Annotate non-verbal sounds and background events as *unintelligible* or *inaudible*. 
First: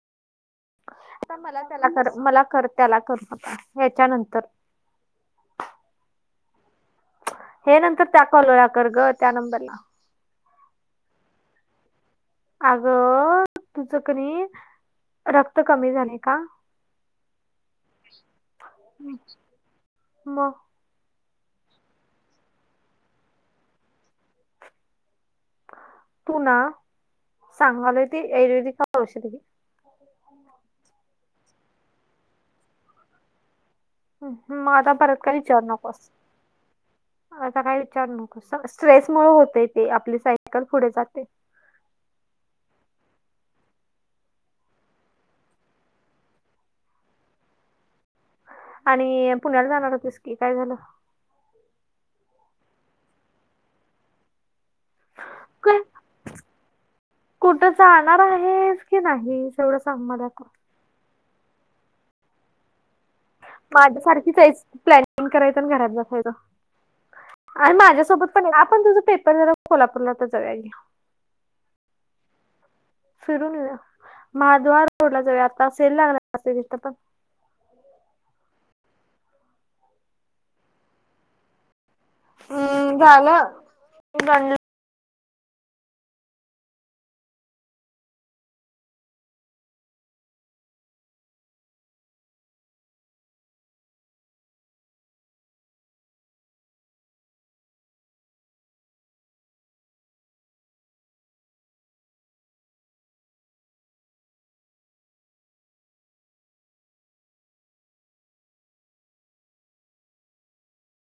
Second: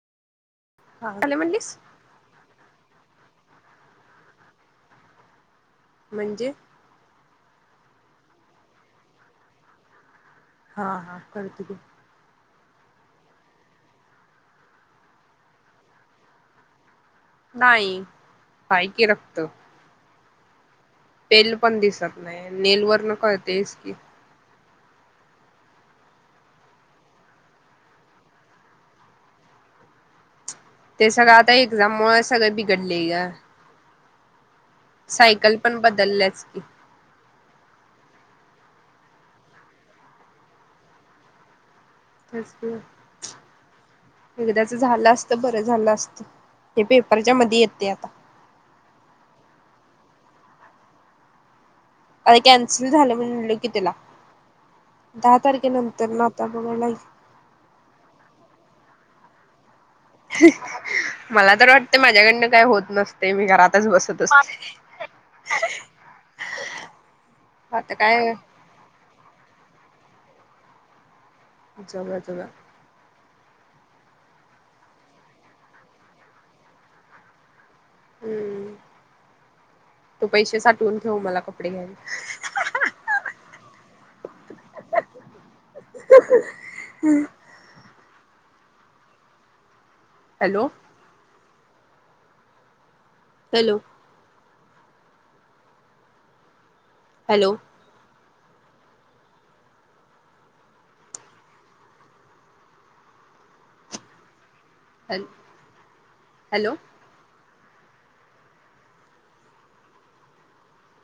झाले आता मला म्हणलीस त्याला कर, मला कर त्याला कर, ह्याच्या नंतर म्हणजे? हे नंतर त्या कॉलर ला कर ग, त्या नंबरला. हा हा करते की. अगं, तुझं की नई रक्त कमी झाले का? नाही, आहे की रक्त. म? पेल पण दिसत नाही, नेल वरनं कळतंयच की. तू ना, सांगालोय ते आयुर्वेदिक औषध घे. *unintelligible* ते सगळं आता एक्झाममुळं सगळं बिघडलंय ग. हम्म, म आता परत काय सायकल विचारू पण नकोस. बदलल्याच की आता काय विचार नकोस, स्ट्रेस मुळे होतंय ते आपली सायकल पुढे जाते. तेच ग. एकदाचं झालं असतं बरं झालं असतं, हे पेपरच्या मध्ये येतंय आता. आणि पुण्याला जाणार होतीस की, काय झालं? आरे कॅन्सल झालं म्हटलं की तुला, दहा काय तारखेनंतर ना आता बघायला कुठं जाणार आहेस की नाहीस? एवढं सांग मला. आता मला तर वाट ते माझ्याकडनं काय होत नस माझ्या सारखीच आहेस, प्लॅनिंग करायचं आणि घरात बसायचं. आणि आता माझ्यासोबत काय पण, आपण तुझं पेपर जरा कोल्हापूरला तच जाऊया घे जाऊया जाऊया. फिरून येऊया, महाद्वार रोडला जाऊया आता सेल लागलाय असं तिथं पण. हम्म, तू पैसे साठवून ठेव मला कपडे घ्यायला. हम्म झालं, गंड *unintelligible* hello! Hello! Hello! Hello, hello!